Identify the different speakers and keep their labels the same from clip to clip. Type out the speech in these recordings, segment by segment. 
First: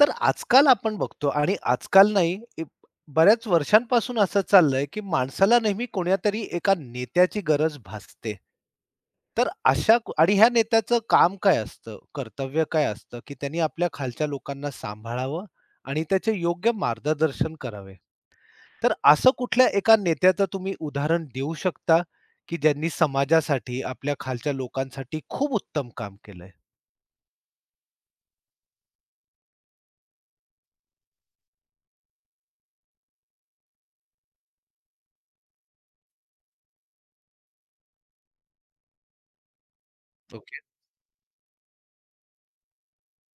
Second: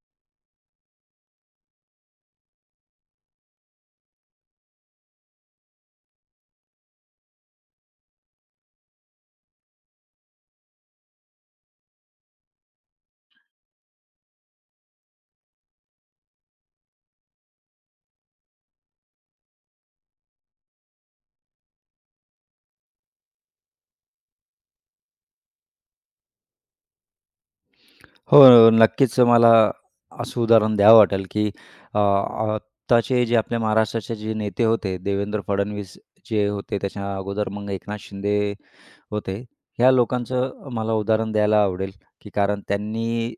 Speaker 1: तर आजकाल आपण बघतो आणि आजकाल नाही, बऱ्याच वर्षांपासून असं चाललंय, की माणसाला नेहमी कोण्यातरी एका नेत्याची गरज भासते. आणि ह्या नेत्याचं काम काय असतं, कर्तव्य काय असतं, की त्यांनी आपल्या खालच्या लोकांना सांभाळावं आणि त्याचे योग्य मार्गदर्शन करावे. तर असं कुठल्या एका नेत्याचं तुम्ही उदाहरण देऊ शकता, की ज्यांनी समाजासाठी, आपल्या खालच्या लोकांसाठी खूप उत्तम काम केलंय?
Speaker 2: हो, नक्कीच मला असं उदाहरण द्यावं वाटेल, की आत्ताचे जे आपल्या महाराष्ट्राचे जे नेते होते, देवेंद्र फडणवीस जे होते, त्याच्या अगोदर मग एकनाथ शिंदे होते. ह्या
Speaker 1: ओके.
Speaker 2: लोकांचं मला उदाहरण द्यायला आवडेल, की कारण त्यांनी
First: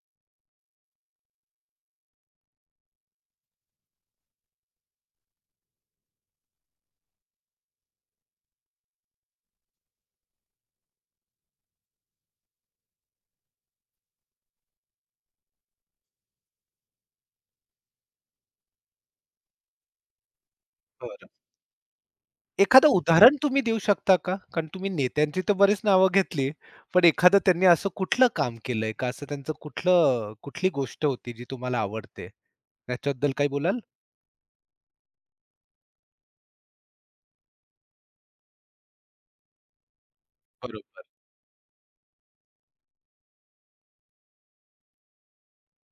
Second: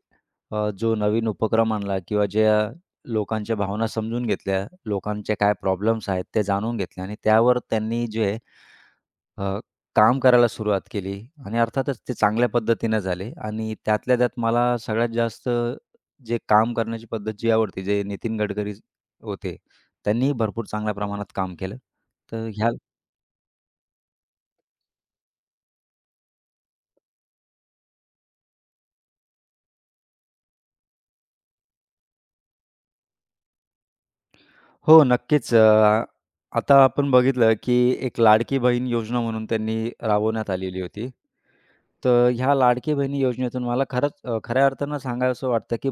Speaker 2: जो नवीन उपक्रम आणला किंवा ज्या लोकांच्या भावना समजून घेतल्या, लोकांचे काय प्रॉब्लेम्स आहेत, ते जाणून घेतले आणि त्यावर त्यांनी जे अ, काम करायला सुरुवात केली आणि अर्थातच ते चांगल्या पद्धतीनं झाले आणि त्यातल्या त्यात मला सगळ्यात जास्त जे काम करण्याची पद्धत जी आवडते, जे नितीन गडकरी होते, त्यांनीही भरपूर चांगल्या प्रमाणात काम केलं. तर ह्या
Speaker 1: एखादं उदाहरण तुम्ही देऊ शकता का? कारण तुम्ही नेत्यांची तर बरीच नावं घेतली. पण एखादं त्यांनी असं कुठलं काम केलंय का? असं त्यांचं कुठलं कुठली गोष्ट होती जी तुम्हाला आवडते? त्याच्याबद्दल काही बोलाल?
Speaker 2: हो, नक्कीच. आता आपण बघितलं, की एक लाडकी बहीण योजना म्हणून त्यांनी राबवण्यात आलेली
Speaker 1: बरोबर.
Speaker 2: होती. तर ह्या लाडकी बहिणी योजनेतून मला खरंच खऱ्या अर्थानं सांगावसं वाटतं, की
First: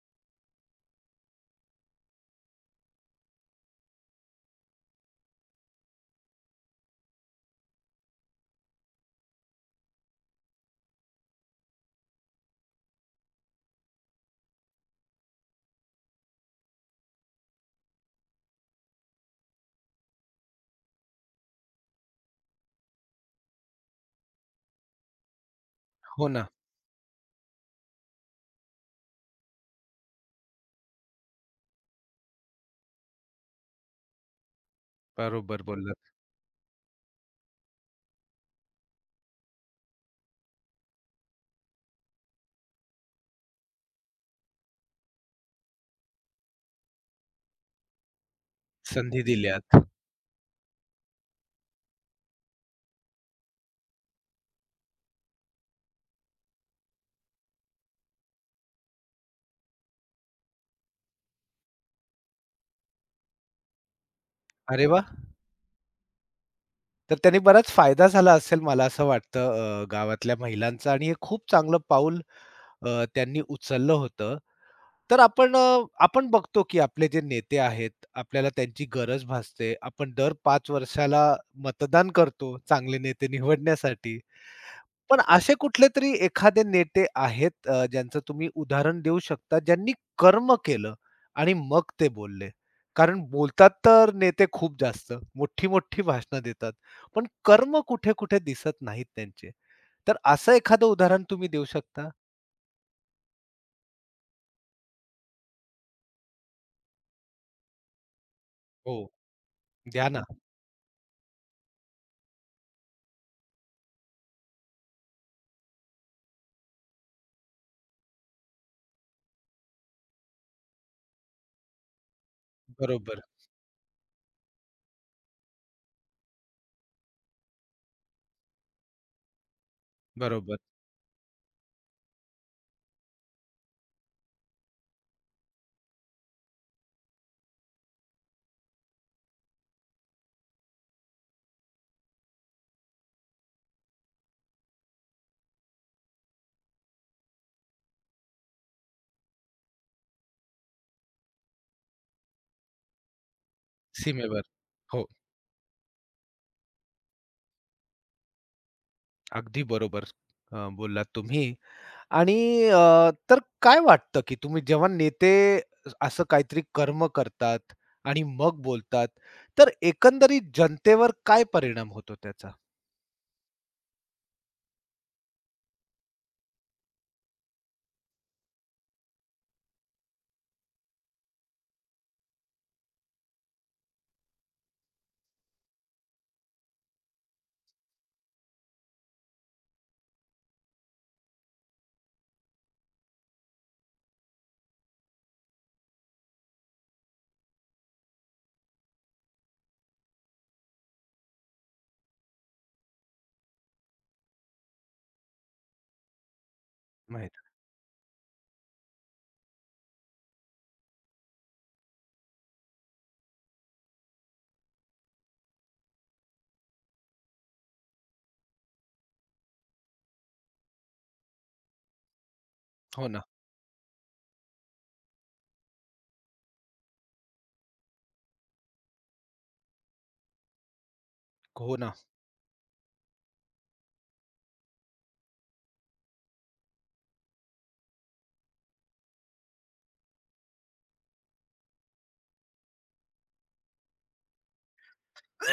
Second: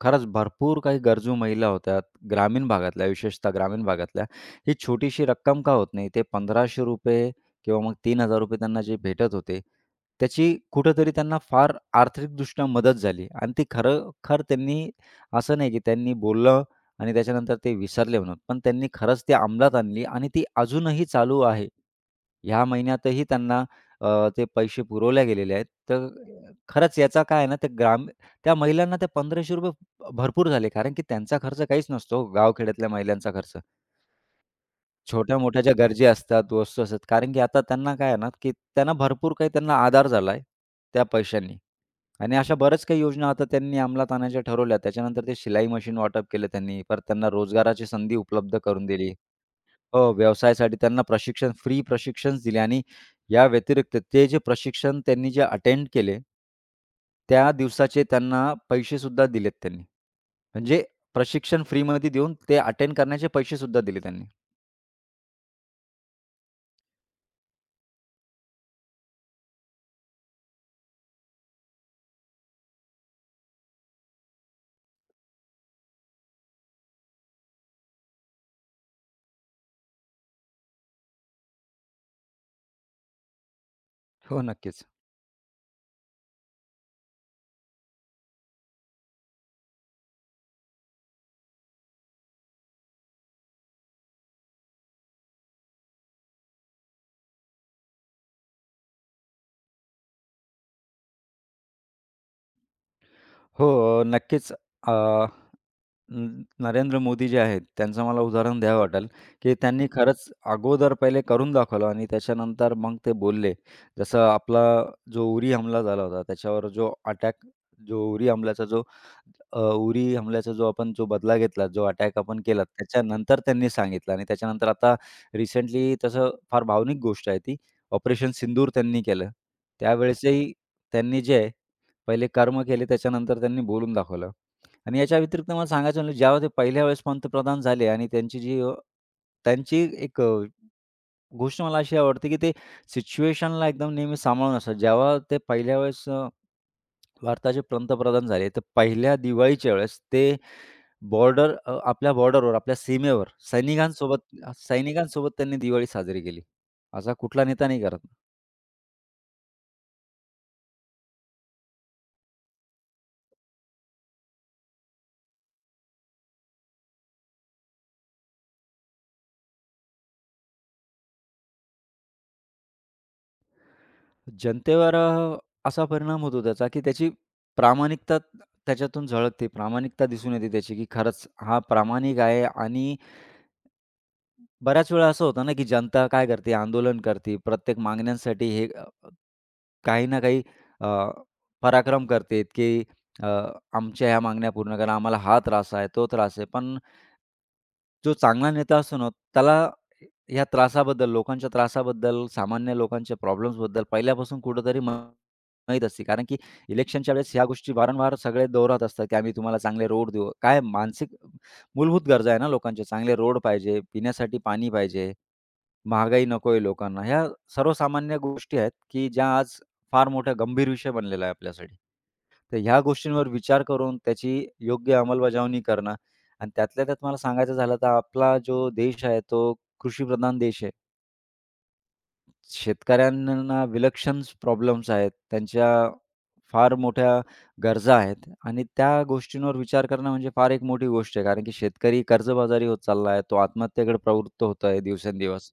Speaker 2: खरंच भरपूर काही गरजू महिला होत्या, ग्रामीण भागातल्या, विशेषतः ग्रामीण भागातल्या. ही छोटीशी रक्कम का होत नाही, ते ₹1,500 किंवा मग ₹3,000 त्यांना जे भेटत होते, त्याची कुठेतरी त्यांना फार आर्थिकदृष्ट्या मदत झाली आणि ती खरोखर त्यांनी असं नाही, की त्यांनी बोललं आणि त्याच्यानंतर ते विसरले म्हणून. पण त्यांनी खरंच ती अंमलात आणली आणि ती अजूनही चालू आहे. ह्या महिन्यातही त्यांना ते पैसे पुरवल्या गेलेले आहेत. तर
Speaker 1: हो ना.
Speaker 2: खरंच याचा काय आहे ना, ते त्या महिलांना ते ₹1500 भरपूर झाले. कारण की त्यांचा खर्च काहीच नसतो, हो, गावखेड्यातल्या महिलांचा खर्च. छोट्या-मोठ्या
Speaker 1: बरोबर
Speaker 2: ज्या गरजा
Speaker 1: बोललात.
Speaker 2: असतात, वस्तू असतात. कारण की आता त्यांना काय आहे ना, की त्यांना भरपूर काही त्यांना आधार झाला आहे त्या पैशांनी. आणि अशा बऱ्याच काही योजना आता त्यांनी अंमलात आणायच्या ठरवल्या. त्याच्यानंतर ते शिलाई मशीन वाटप केलं त्यांनी. परत त्यांना रोजगाराची संधी उपलब्ध करून दिली.
Speaker 1: संधी दिल्यात.
Speaker 2: हो, व्यवसायासाठी त्यांना प्रशिक्षणच दिले आणि या व्यतिरिक्त ते जे प्रशिक्षण त्यांनी जे अटेंड केले, त्या दिवसाचे त्यांना पैसेसुद्धा दिलेत त्यांनी. म्हणजे प्रशिक्षण फ्रीमध्ये देऊन ते अटेंड करण्याचे पैसेसुद्धा दिले त्यांनी.
Speaker 1: अरे वाह! तर त्याने बराच फायदा झाला असेल मला असं वाटतं, गावातल्या महिलांचा आणि हे खूप चांगलं पाऊल त्यांनी उचललं होतं. तर आपण बघतो की आपले जे नेते आहेत, आपल्याला त्यांची गरज भासते. आपण दर पाच वर्षाला मतदान करतो चांगले नेते निवडण्यासाठी.
Speaker 2: हो, नक्कीच.
Speaker 1: पण असे कुठलेतरी एखादे नेते आहेत, ज्यांचं तुम्ही उदाहरण देऊ शकता, ज्यांनी कर्म केलं आणि मग ते बोलले? कारण बोलतात तर नेते खूप जास्त, मोठी-मोठी भाषणं देतात. पण कर्म कुठे-कुठे दिसत नाहीत त्यांचे. तर असं एखादं उदाहरण तुम्ही देऊ शकता?
Speaker 2: हो, नक्कीच. अ न नरेंद्र मोदी जे आहेत, त्यांचं मला उदाहरण द्यावं
Speaker 1: हो,
Speaker 2: वाटेल, की त्यांनी
Speaker 1: द्या ना.
Speaker 2: खरंच अगोदर पहिले करून दाखवलं आणि त्याच्यानंतर मग ते बोलले. जसं आपला जो उरी हमला झाला होता, त्याच्यावर जो अटॅक जो उरी हमल्याचा जो अ, उरी हमल्याचा जो आपण जो बदला घेतला, जो अटॅक आपण केला,
Speaker 1: बरोबर,
Speaker 2: त्याच्यानंतर त्यांनी सांगितलं आणि त्याच्यानंतर आता रिसेंटली तसं फार भावनिक गोष्ट आहे ती, ऑपरेशन सिंदूर त्यांनी केलं. त्यावेळेसही
Speaker 1: बरोबर.
Speaker 2: त्यांनी जे आहे, पहिले कर्म केले त्याच्यानंतर त्यांनी बोलून दाखवलं. आणि याच्या व्यतिरिक्त मला सांगायचं म्हणजे जेव्हा ते पहिल्या वेळेस पंतप्रधान झाले आणि त्यांची जी त्यांची एक गोष्ट मला अशी आवडते, की ते सिच्युएशनला एकदम नेहमी सांभाळून असतात. जेव्हा ते पहिल्या वेळेस भारताचे पंतप्रधान झाले, तर पहिल्या दिवाळीच्या वेळेस ते आपल्या बॉर्डरवर, आपल्या सीमेवर
Speaker 1: सीमेवर.
Speaker 2: सैनिकांसोबत
Speaker 1: हो,
Speaker 2: सैनिकांसोबत त्यांनी दिवाळी साजरी केली. असा कुठला नेता नाही करत.
Speaker 1: अगदी बरोबर बोललात तुम्ही. आणि तर काय वाटतं, की तुम्ही जेव्हा नेते असं काहीतरी कर्म करतात आणि मग बोलतात, तर एकंदरीत जनतेवर काय परिणाम होतो त्याचा?
Speaker 2: जनतेवर असा परिणाम होतो त्याचा, की त्याची प्रामाणिकता त्याच्यातून झळकते. प्रामाणिकता दिसून येते त्याची, की खरंच हा प्रामाणिक आहे आणि बऱ्याच वेळा असं होतं ना, की जनता काय करते, आंदोलन करते. प्रत्येक मागण्यांसाठी हे काही ना काही अ, पराक्रम करते, की अ, आमच्या ह्या मागण्या पूर्ण करा, आम्हाला हा त्रास आहे, तो त्रास आहे. पण जो चांगला नेता असतो ना, त्याला या त्रासाबद्दल, लोकांच्या त्रासाबद्दल, सामान्य लोकांच्या प्रॉब्लेम्सबद्दल पहिल्यापासून कुठेतरी माहीत असते. कारण की इलेक्शनच्या वेळेस
Speaker 1: माहीत.
Speaker 2: ह्या गोष्टी वारंवार सगळे दोहरावत असतात, की आम्ही तुम्हाला चांगले रोड देऊ. काय मूलभूत गरजा आहे ना लोकांच्या. चांगले रोड पाहिजे, पिण्यासाठी पाणी पाहिजे, महागाई नको लोकांना. ह्या सर्वसामान्य गोष्टी आहेत, की ज्या आज फार मोठा गंभीर विषय बनलेला आहे आपल्यासाठी. तर ह्या
Speaker 1: हो ना.
Speaker 2: गोष्टींवर विचार करून त्याची योग्य अंमलबजावणी करणं आणि त्यातल्या त्यात मला सांगायचं झालं तर आपला जो देश आहे तो कृषीप्रधान देश आहे.
Speaker 1: हो ना.
Speaker 2: शेतकऱ्यांना विलक्षण प्रॉब्लेम्स आहेत. त्यांच्या फार मोठ्या गरजा आहेत आणि त्या गोष्टींवर विचार करणं म्हणजे फार एक मोठी गोष्ट आहे. कारण की शेतकरी कर्जबाजारी होत चालला आहे. तो आत्महत्येकडे प्रवृत्त होत आहे दिवसेंदिवस.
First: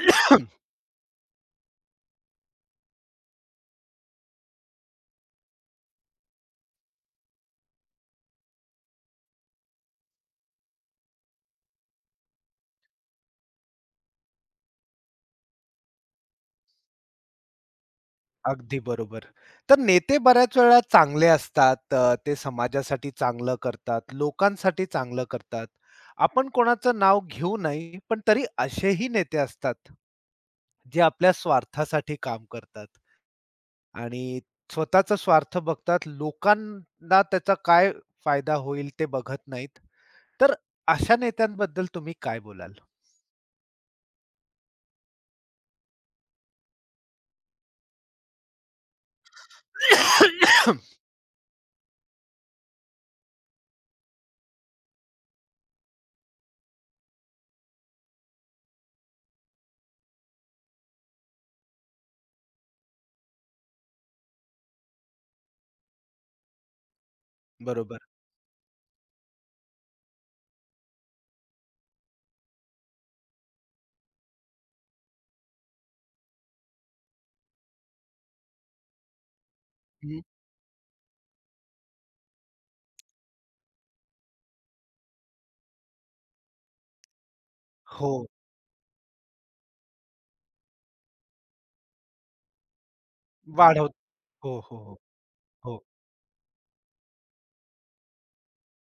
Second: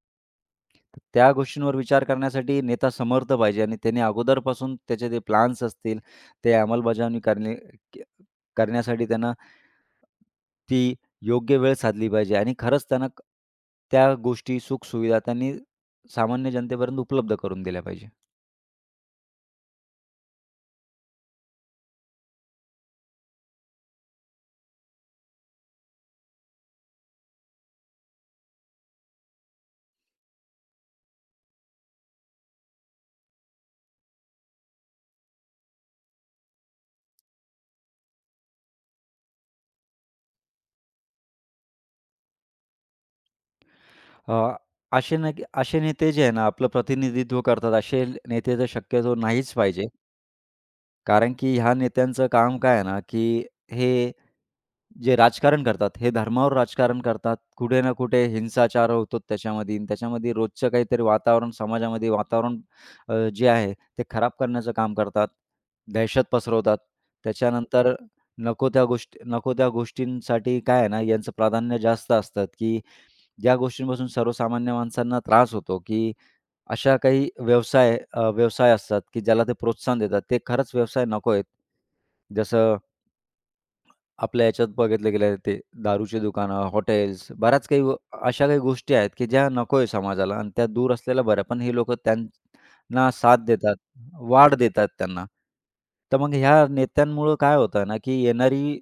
Speaker 2: तर त्या गोष्टींवर विचार करण्यासाठी नेता समर्थ पाहिजे आणि त्याने अगोदरपासून त्याचे ते प्लॅन्स असतील, ते अंमलबजावणी करणे क करण्यासाठी त्यांना ती योग्य वेळ साधली पाहिजे आणि खरंच त्यांना त्या गोष्टी, सुखसुविधा त्यांनी सामान्य जनतेपर्यंत उपलब्ध करून दिल्या पाहिजे.
Speaker 1: अगदी बरोबर. तर नेते बऱ्याच वेळा चांगले असतात. ते समाजासाठी चांगलं करतात, लोकांसाठी चांगलं करतात. आपण कोणाचं नाव घेऊ नये, पण तरी असेही नेते असतात, जे आपल्या स्वार्थासाठी काम करतात आणि स्वतःचा स्वार्थ बघतात. लोकांना त्याचा काय फायदा होईल ते बघत नाहीत. तर अशा नेत्यांबद्दल तुम्ही काय बोलाल?
Speaker 2: अ, असे न असे नेते जे आहे ना, आपलं प्रतिनिधित्व करतात, असे नेते तर शक्यतो नाहीच पाहिजे. कारण की ह्या नेत्यांचं काम काय आहे ना, की हे जे राजकारण करतात, हे धर्मावर राजकारण करतात. कुठे ना कुठे हिंसाचार होतो त्याच्यामध्ये आणि त्याच्यामध्ये रोजचं काहीतरी वातावरण जे आहे ते खराब करण्याचं काम करतात. दहशत पसरवतात. त्याच्यानंतर
Speaker 1: बरोबर.
Speaker 2: नको त्या गोष्टींसाठी काय आहे ना, यांचं प्राधान्य जास्त असतात, की ज्या गोष्टींपासून सर्वसामान्य माणसांना त्रास होतो, की अशा काही व्यवसाय अ, व्यवसाय असतात, की ज्याला ते प्रोत्साहन देतात.
Speaker 1: हं.
Speaker 2: ते खरंच व्यवसाय नको आहेत. जसं आपल्या याच्यात बघितलं गेलं ते दारूची दुकानं, हॉटेल्स,
Speaker 1: हो.
Speaker 2: अशा काही गोष्टी आहेत, की ज्या नको समाजाला आणि त्या दूर असलेल्या बऱ्या. पण हे लोकं त्यांना साथ देतात,
Speaker 1: वाढव. हो,
Speaker 2: वाढ
Speaker 1: हो,
Speaker 2: देतात
Speaker 1: हो.
Speaker 2: त्यांना.
Speaker 1: हो.
Speaker 2: तर मग ह्या नेत्यांमुळं काय होतं ना, की येणारी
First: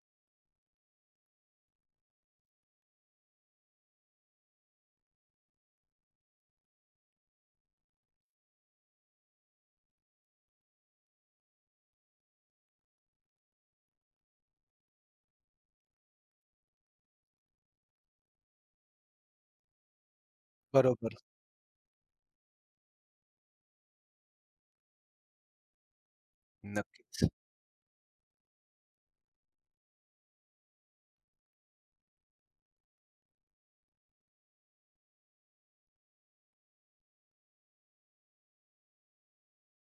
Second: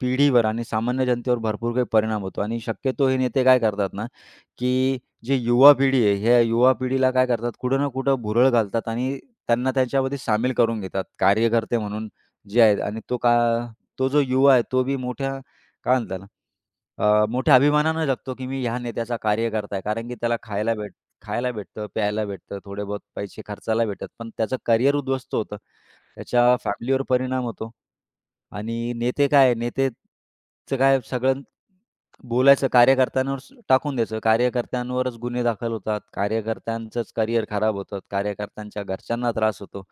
Speaker 2: पिढीवर आणि सामान्य जनतेवर भरपूर काही परिणाम होतो आणि शक्यतो हे नेते काय करतात ना, की जी युवा पिढी आहे, ह्या युवा पिढीला काय करतात, कुठं ना कुठं भुरळ घालतात आणि त्यांना त्यांच्यामध्ये सामील करून घेतात, कार्यकर्ते म्हणून जे आहेत आणि तो जो युवा आहे तो बी मोठ्या काय म्हणता ना अ, मोठ्या अभिमानानं जगतो, की मी ह्या नेत्याचा कार्यकर्ता आहे. कारण की त्याला खायला भेट
Speaker 1: बरोबर.
Speaker 2: खायला भेटतं, प्यायला भेटतं, थोडे बहुत पैसे खर्चायला भेटतात. पण त्याचं करिअर उद्ध्वस्त होतं. त्याच्या फॅमिलीवर
Speaker 1: नक्कीच.
Speaker 2: परिणाम होतो आणि नेते काय आहे, नेतेचं काय सगळं बोलायचं, टाकून द्यायचं. कार्यकर्त्यांवरच गुन्हे दाखल होतात. कार्यकर्त्यांचंच करिअर खराब होतात. कार्यकर्त्यांच्या घरच्यांना त्रास होतो.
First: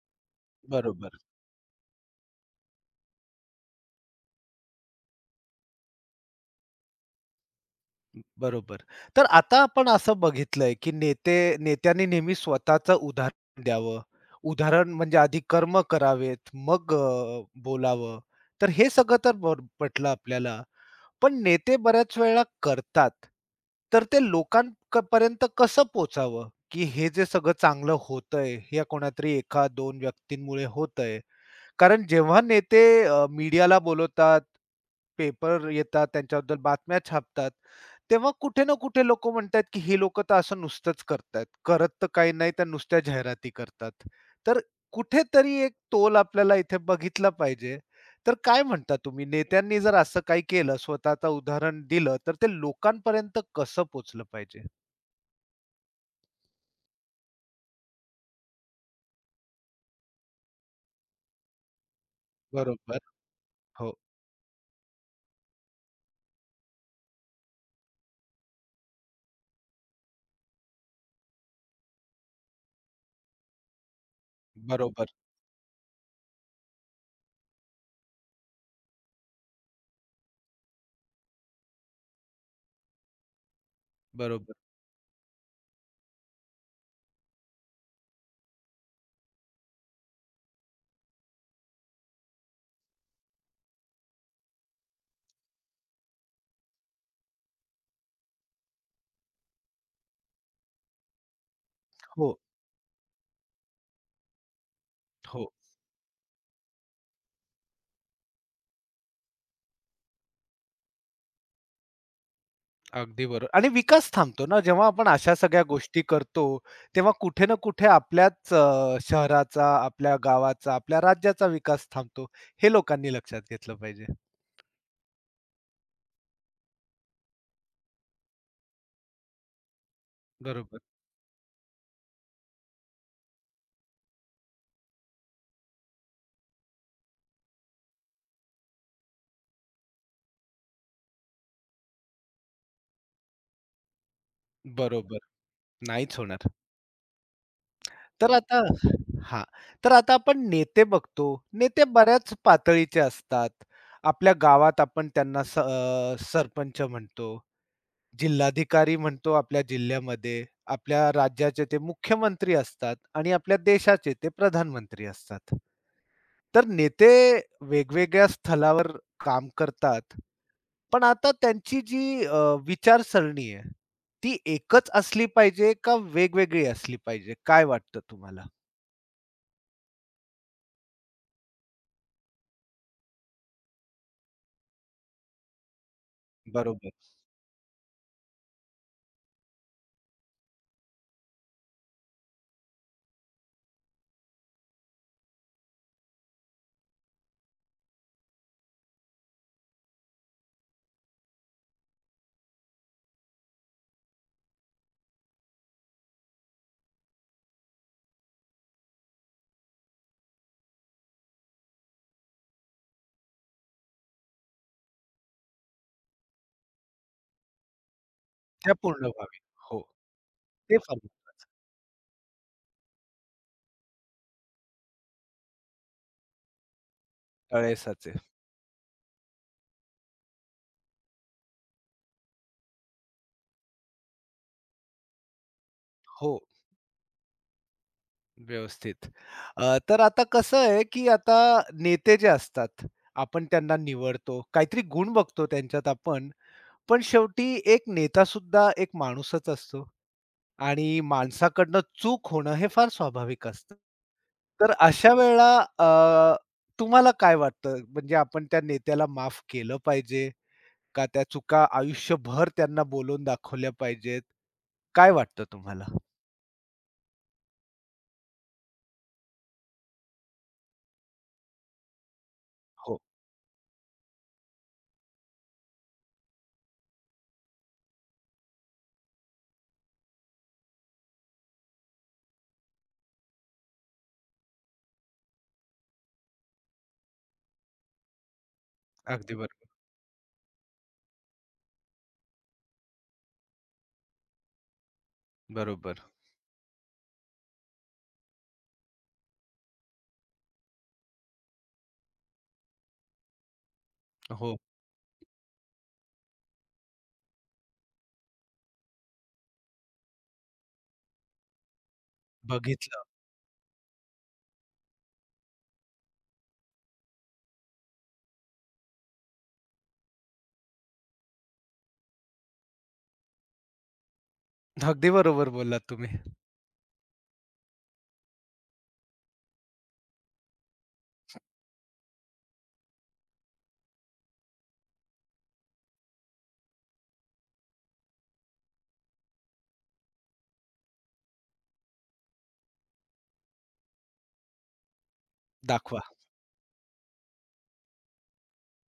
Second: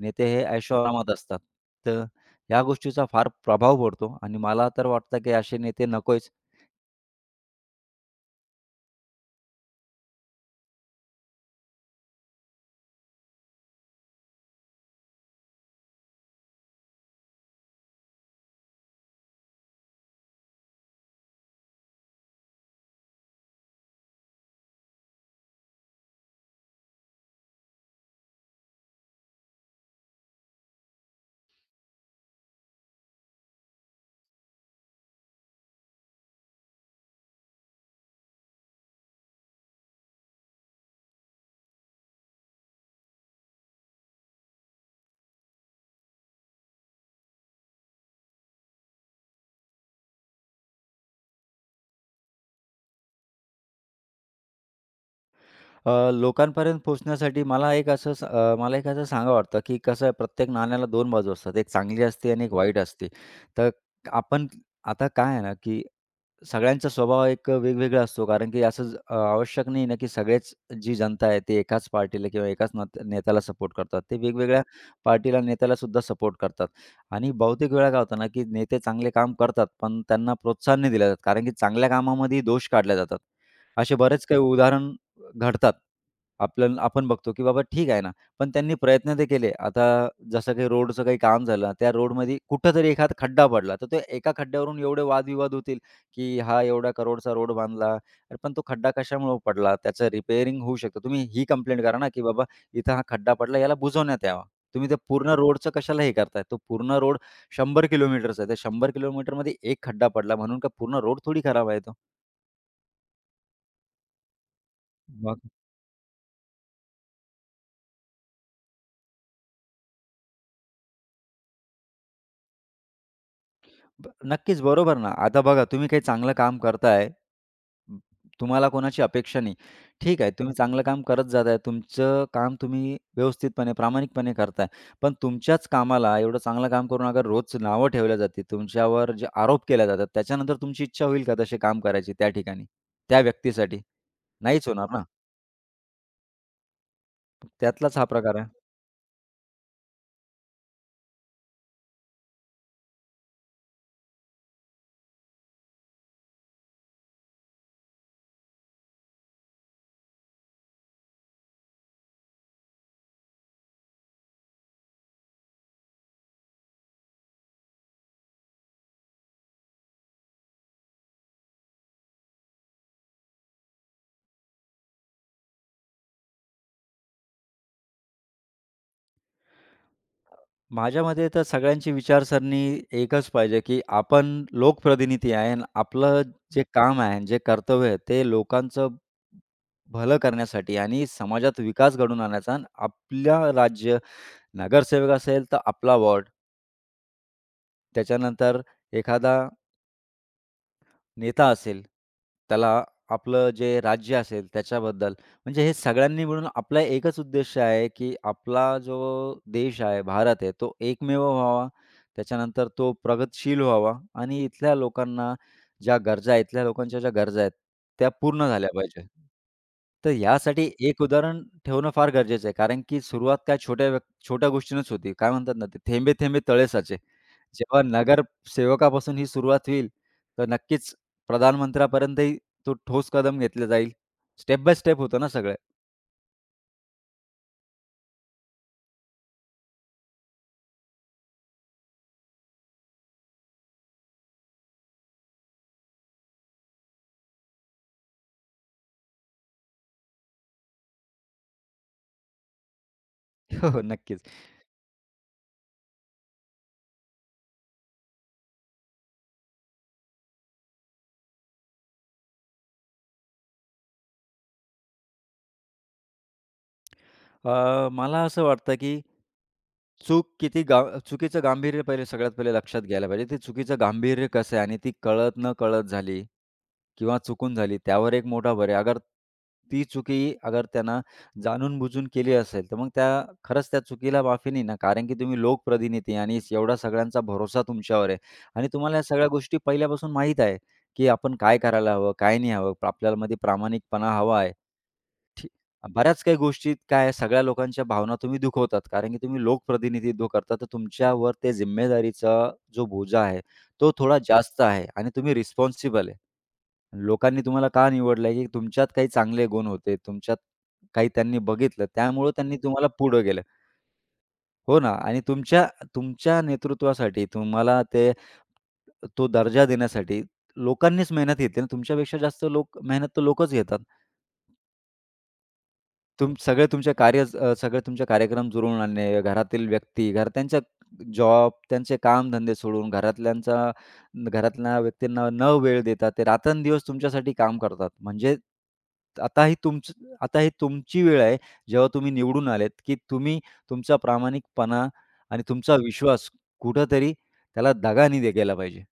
Speaker 2: नेते हे
Speaker 1: बरोबर,
Speaker 2: ऐशोआरामात असतात. तर या गोष्टीचा फार प्रभाव पडतो आणि मला तर वाटतं की असे नेते नकोच.
Speaker 1: बरोबर. तर आता आपण असं बघितलंय, की नेत्यांनी नेहमी स्वतःचं उदाहरण द्यावं. उदाहरण म्हणजे आधी कर्म करावेत, मग बोलावं. तर हे सगळं तर बर पटलं आपल्याला. पण नेते बऱ्याच वेळेला करतात. तर ते लोकांपर्यंत कसं पोहोचावं, की हे जे सगळं चांगलं होतंय, हे या कोणातरी 1-2 व्यक्तींमुळे होतंय. कारण जेव्हा नेते, मीडियाला बोलवतात, पेपर येतात, त्यांच्याबद्दल बातम्या छापतात, तेव्हा कुठे ना कुठे लोकं म्हणतात, की ही लोकं तर असं नुसतंच करतायत. करत तर काही नाही, त्या नुसत्या जाहिराती करतात. तर कुठेतरी एक तोल आपल्याला इथे बघितला पाहिजे. तर काय म्हणता तुम्ही, नेत्यांनी जर असं काही केलं, स्वतःचं उदाहरण दिलं, तर ते लोकांपर्यंत कसं पोहोचलं पाहिजे?
Speaker 2: लोकांपर्यंत पोहोचण्यासाठी मला एक असं सांगा वाटतं, की कसं आहे प्रत्येक नाण्याला दोन बाजू असतात. एक चांगली असते आणि एक वाईट
Speaker 1: बरोबर.
Speaker 2: असते. तर
Speaker 1: हो.
Speaker 2: आपण आता काय आहे ना, की सगळ्यांचा स्वभाव एक वेगवेगळा असतो. कारण की आवश्यक नाही ना, की सगळेच जी जनता आहे, ते एकाच पार्टीला किंवा एकाच नत नेत्याला सपोर्ट करतात. ते वेगवेगळ्या
Speaker 1: बरोबर,
Speaker 2: पार्टीला नेत्यालासुद्धा सपोर्ट करतात. आणि बहुतेक वेळा काय होतं ना, की नेते चांगले काम करतात, पण त्यांना प्रोत्साहन नाही दिलं जात. कारण की चांगल्या कामामध्ये दोष काढले जातात. असे बरेच काही
Speaker 1: बरोबर.
Speaker 2: उदाहरण घडतात. आपल्याला आपण बघतो, की बाबा ठीक आहे ना, पण त्यांनी प्रयत्न ते केले. आता जसं काही रोडचं काही काम झालं, त्या रोडमध्ये कुठेतरी एखादा खड्डा पडला, तर ते एका खड्ड्यावरून एवढे वादविवाद होतील. की हा एवढा करोडचा रोड बांधला. अरे पण तो खड्डा कशामुळे पडला? त्याचं रिपेअरिंग होऊ शकतं. तुम्ही ही कंप्लेंट करा ना, की
Speaker 1: हो,
Speaker 2: बाबा इथं हा खड्डा पडला, याला बुजवण्यात यावा. तुम्ही ते पूर्ण
Speaker 1: हो.
Speaker 2: रोडचं कशाला हे करताय? तो पूर्ण रोड 100 किलोमीटरचा आहे. त्या 100 किलोमीटरमध्ये एक खड्डा पडला म्हणून का पूर्ण रोड थोडी खराब आहे तो.
Speaker 1: अगदी बरोबर आणि विकास थांबतो ना जेव्हा आपण अशा
Speaker 2: मग
Speaker 1: सगळ्या गोष्टी करतो, तेव्हा कुठे ना कुठे आपल्याच, शहराचा आपल्या गावाचा आपल्या राज्याचा विकास थांबतो. हे लोकांनी लक्षात घेतलं पाहिजे.
Speaker 2: ब नक्कीच, बरोबर ना. आता बघा तुम्ही काही चांगलं काम करताय. ब- तुम्हाला कोणाची अपेक्षा नाही. ठीक आहे, तुम्ही
Speaker 1: बरोबर.
Speaker 2: चांगलं काम करत जाताय. तुमचं काम तुम्ही व्यवस्थितपणे, प्रामाणिकपणे करताय. पण तुमच्याच कामाला एवढं चांगलं काम करून अगर रोज नावं ठेवल्या जातील, तुमच्यावर जे आरोप केले जातात, त्याच्यानंतर तुमची इच्छा होईल का तसे काम करायची त्या ठिकाणी, त्या व्यक्तीसाठी? नाहीच होणार ना.
Speaker 1: बरोबर. नाहीच होणार.
Speaker 2: त्यातलाच हा
Speaker 1: तर
Speaker 2: प्रकार आहे.
Speaker 1: आता हा तर आता आपण नेते बघतो. नेते बऱ्याच पातळीचे असतात. आपल्या गावात आपण त्यांना सरपंच म्हणतो, जिल्हाधिकारी म्हणतो आपल्या जिल्ह्यामध्ये, आपल्या राज्याचे ते मुख्यमंत्री असतात आणि आपल्या देशाचे ते प्रधानमंत्री असतात. तर नेते वेगवेगळ्या स्थलावर काम करतात. पण आता त्यांची विचारसरणी आहे, ती एकच असली पाहिजे का वेगवेगळी असली पाहिजे? काय वाटतं तुम्हाला?
Speaker 2: माझ्या मते तर सगळ्यांची विचारसरणी एकच पाहिजे, की आपण लोकप्रतिनिधी आहे आणि आपलं जे
Speaker 1: बरोबर.
Speaker 2: काम आहे, जे कर्तव्य आहे, ते लोकांचं भलं करण्यासाठी आणि समाजात विकास घडवून आणायचा आणि आपलं राज्य नगरसेवक असेल, तर आपला वॉर्ड, त्याच्यानंतर एखादा नेता असेल, त्याला आपलं जे राज्य असेल त्याच्याबद्दल, म्हणजे हे सगळ्यांनी मिळून आपला एकच उद्देश आहे, की आपला जो देश आहे, भारत आहे, तो एकमेव व्हावा. त्याच्यानंतर तो प्रगतशील व्हावा आणि इथल्या लोकांना ज्या गरजा आहेत, इथल्या लोकांच्या ज्या गरजा आहेत, त्या पूर्ण झाल्या
Speaker 1: त्या पूर्ण
Speaker 2: पाहिजे.
Speaker 1: व्हावी. हो.
Speaker 2: तर यासाठी
Speaker 1: ते
Speaker 2: एक
Speaker 1: फरक.
Speaker 2: उदाहरण ठेवणं फार गरजेचं आहे, कारण की सुरुवात त्या छोट्या गोष्टीनंच होती. काय म्हणतात ना ते, "थेंबे, थेंबे तळे साचे." जेव्हा
Speaker 1: तळेसाचे.
Speaker 2: नगरसेवकापासून ही सुरुवात होईल, तर नक्कीच प्रधानमंत्र्यापर्यंतही तो ठोस कदम घेतला जाईल. स्टेप बाय स्टेप होतं ना सगळं.
Speaker 1: हो. व्यवस्थित. तर आता कसं आहे, की आता नेते जे असतात, आपण त्यांना निवडतो. काहीतरी गुण बघतो त्यांच्यात आपण. पण शेवटी एक नेता सुद्धा एक माणूसच असतो आणि माणसाकडनं चूक होणं हे फार स्वाभाविक
Speaker 2: हो,
Speaker 1: असतं.
Speaker 2: हो. नक्कीच.
Speaker 1: तर अशा वेळेला, तुम्हाला काय वाटतं? म्हणजे आपण त्या नेत्याला माफ केलं पाहिजे का त्या चुका आयुष्यभर त्यांना बोलून दाखवल्या पाहिजेत? काय वाटतं तुम्हाला?
Speaker 2: अ, मला असं वाटतं, की चूक किती गा चुकीचं गांभीर्य सगळ्यात पहिले लक्षात
Speaker 1: हो,
Speaker 2: घ्यायला पाहिजे. ते चुकीचं गांभीर्य कसं आहे आणि ती कळत न कळत झाली किंवा चुकून झाली त्यावर एक मोठा भर आहे. अगर ती चुकी अगर त्यांना जाणून-बुजून केली असेल, तर मग त्या खरंच त्या चुकीला माफी नाही ना, कारण की तुम्ही लोकप्रतिनिधी आहे आणि एवढा सगळ्यांचा भरोसा तुमच्यावर आहे आणि तुम्हाला या सगळ्या
Speaker 1: अगदी
Speaker 2: गोष्टी
Speaker 1: बरोबर.
Speaker 2: पहिल्यापासून माहीत आहे, की आपण काय करायला हवं, काय नाही हवं. आपल्यामध्ये प्रामाणिकपणा हवा आहे. ठीक
Speaker 1: बरोबर.
Speaker 2: बऱ्याच काही गोष्टी काय आहे, सगळ्या लोकांच्या भावना तुम्ही दुखवतात. कारण की तुम्ही लोकप्रतिनिधित्व करता, तर तुमच्यावर ते जिम्मेदारीचा जो बोजा आहे, तो थोडा
Speaker 1: हो,
Speaker 2: जास्त आहे आणि तुम्ही रिस्पॉन्सिबल आहे. लोकांनी तुम्हाला का निवडलंय, की तुमच्यात काही चांगले गुण होते, तुमच्यात काही त्यांनी बघितलं, त्यामुळं त्यांनी तुम्हाला
Speaker 1: बघितलं.
Speaker 2: पुढं केलं. हो ना आणि तुमच्या तुमच्या नेतृत्वासाठी तुम्हाला ते तो दर्जा देण्यासाठी लोकांनीच मेहनत घेतली ना, तुमच्यापेक्षा जास्त लोक मेहनत तर लोकच घेतात.
Speaker 1: अगदी बरोबर बोललात तुम्ही.
Speaker 2: तुम सगळं तुमच्या कार्य अ, सगळं तुमचे कार्यक्रम जुळवून आणणे, घरातील व्यक्ती, घर त्यांच्या जॉब, त्यांचे कामधंदे सोडून घरातल्या व्यक्तींना न वेळ देता ते रात्रंदिवस तुमच्यासाठी काम करतात. म्हणजे आता ही तुमच आता ही तुमची वेळ आहे, जेव्हा तुम्ही निवडून आलेत, की तुम्ही तुमचा प्रामाणिकपणा आणि तुमचा
Speaker 1: दाखवा.
Speaker 2: विश्वास कुठेतरी त्याला दगा नाही दे गेला पाहिजे.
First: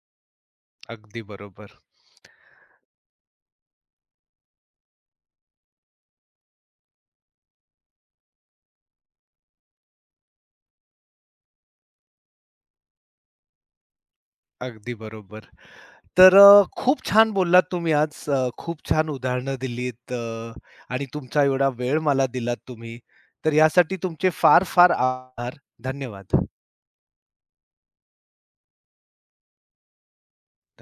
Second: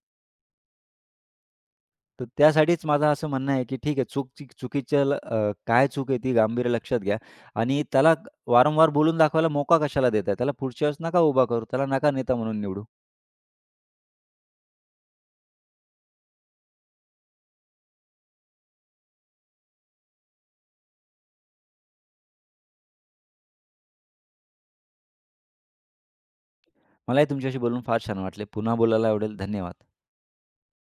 Speaker 1: अगदी बरोबर,
Speaker 2: तर त्यासाठीच माझं असं म्हणणं आहे, की ठीक आहे चूक ची चुकीच्या ल अ, काय चूक आहे ती गांभीर्य लक्षात घ्या आणि त्याला वारंवार बोलून दाखवायला मोका कशाला देताय? त्याला पुढच्या वेळेस नका उभा करू, त्याला नका नेता म्हणून निवडू.
Speaker 1: अगदी बरोबर. तर खूप छान बोललात तुम्ही आज. खूप छान उदाहरणं दिलीत, आणि तुमचा एवढा वेळ मला दिलात तुम्ही. तर यासाठी तुमचे फार-फार आभार. धन्यवाद.
Speaker 2: मलाही तुमच्याशी बोलून फार छान वाटले. पुन्हा बोलायला आवडेल. धन्यवाद.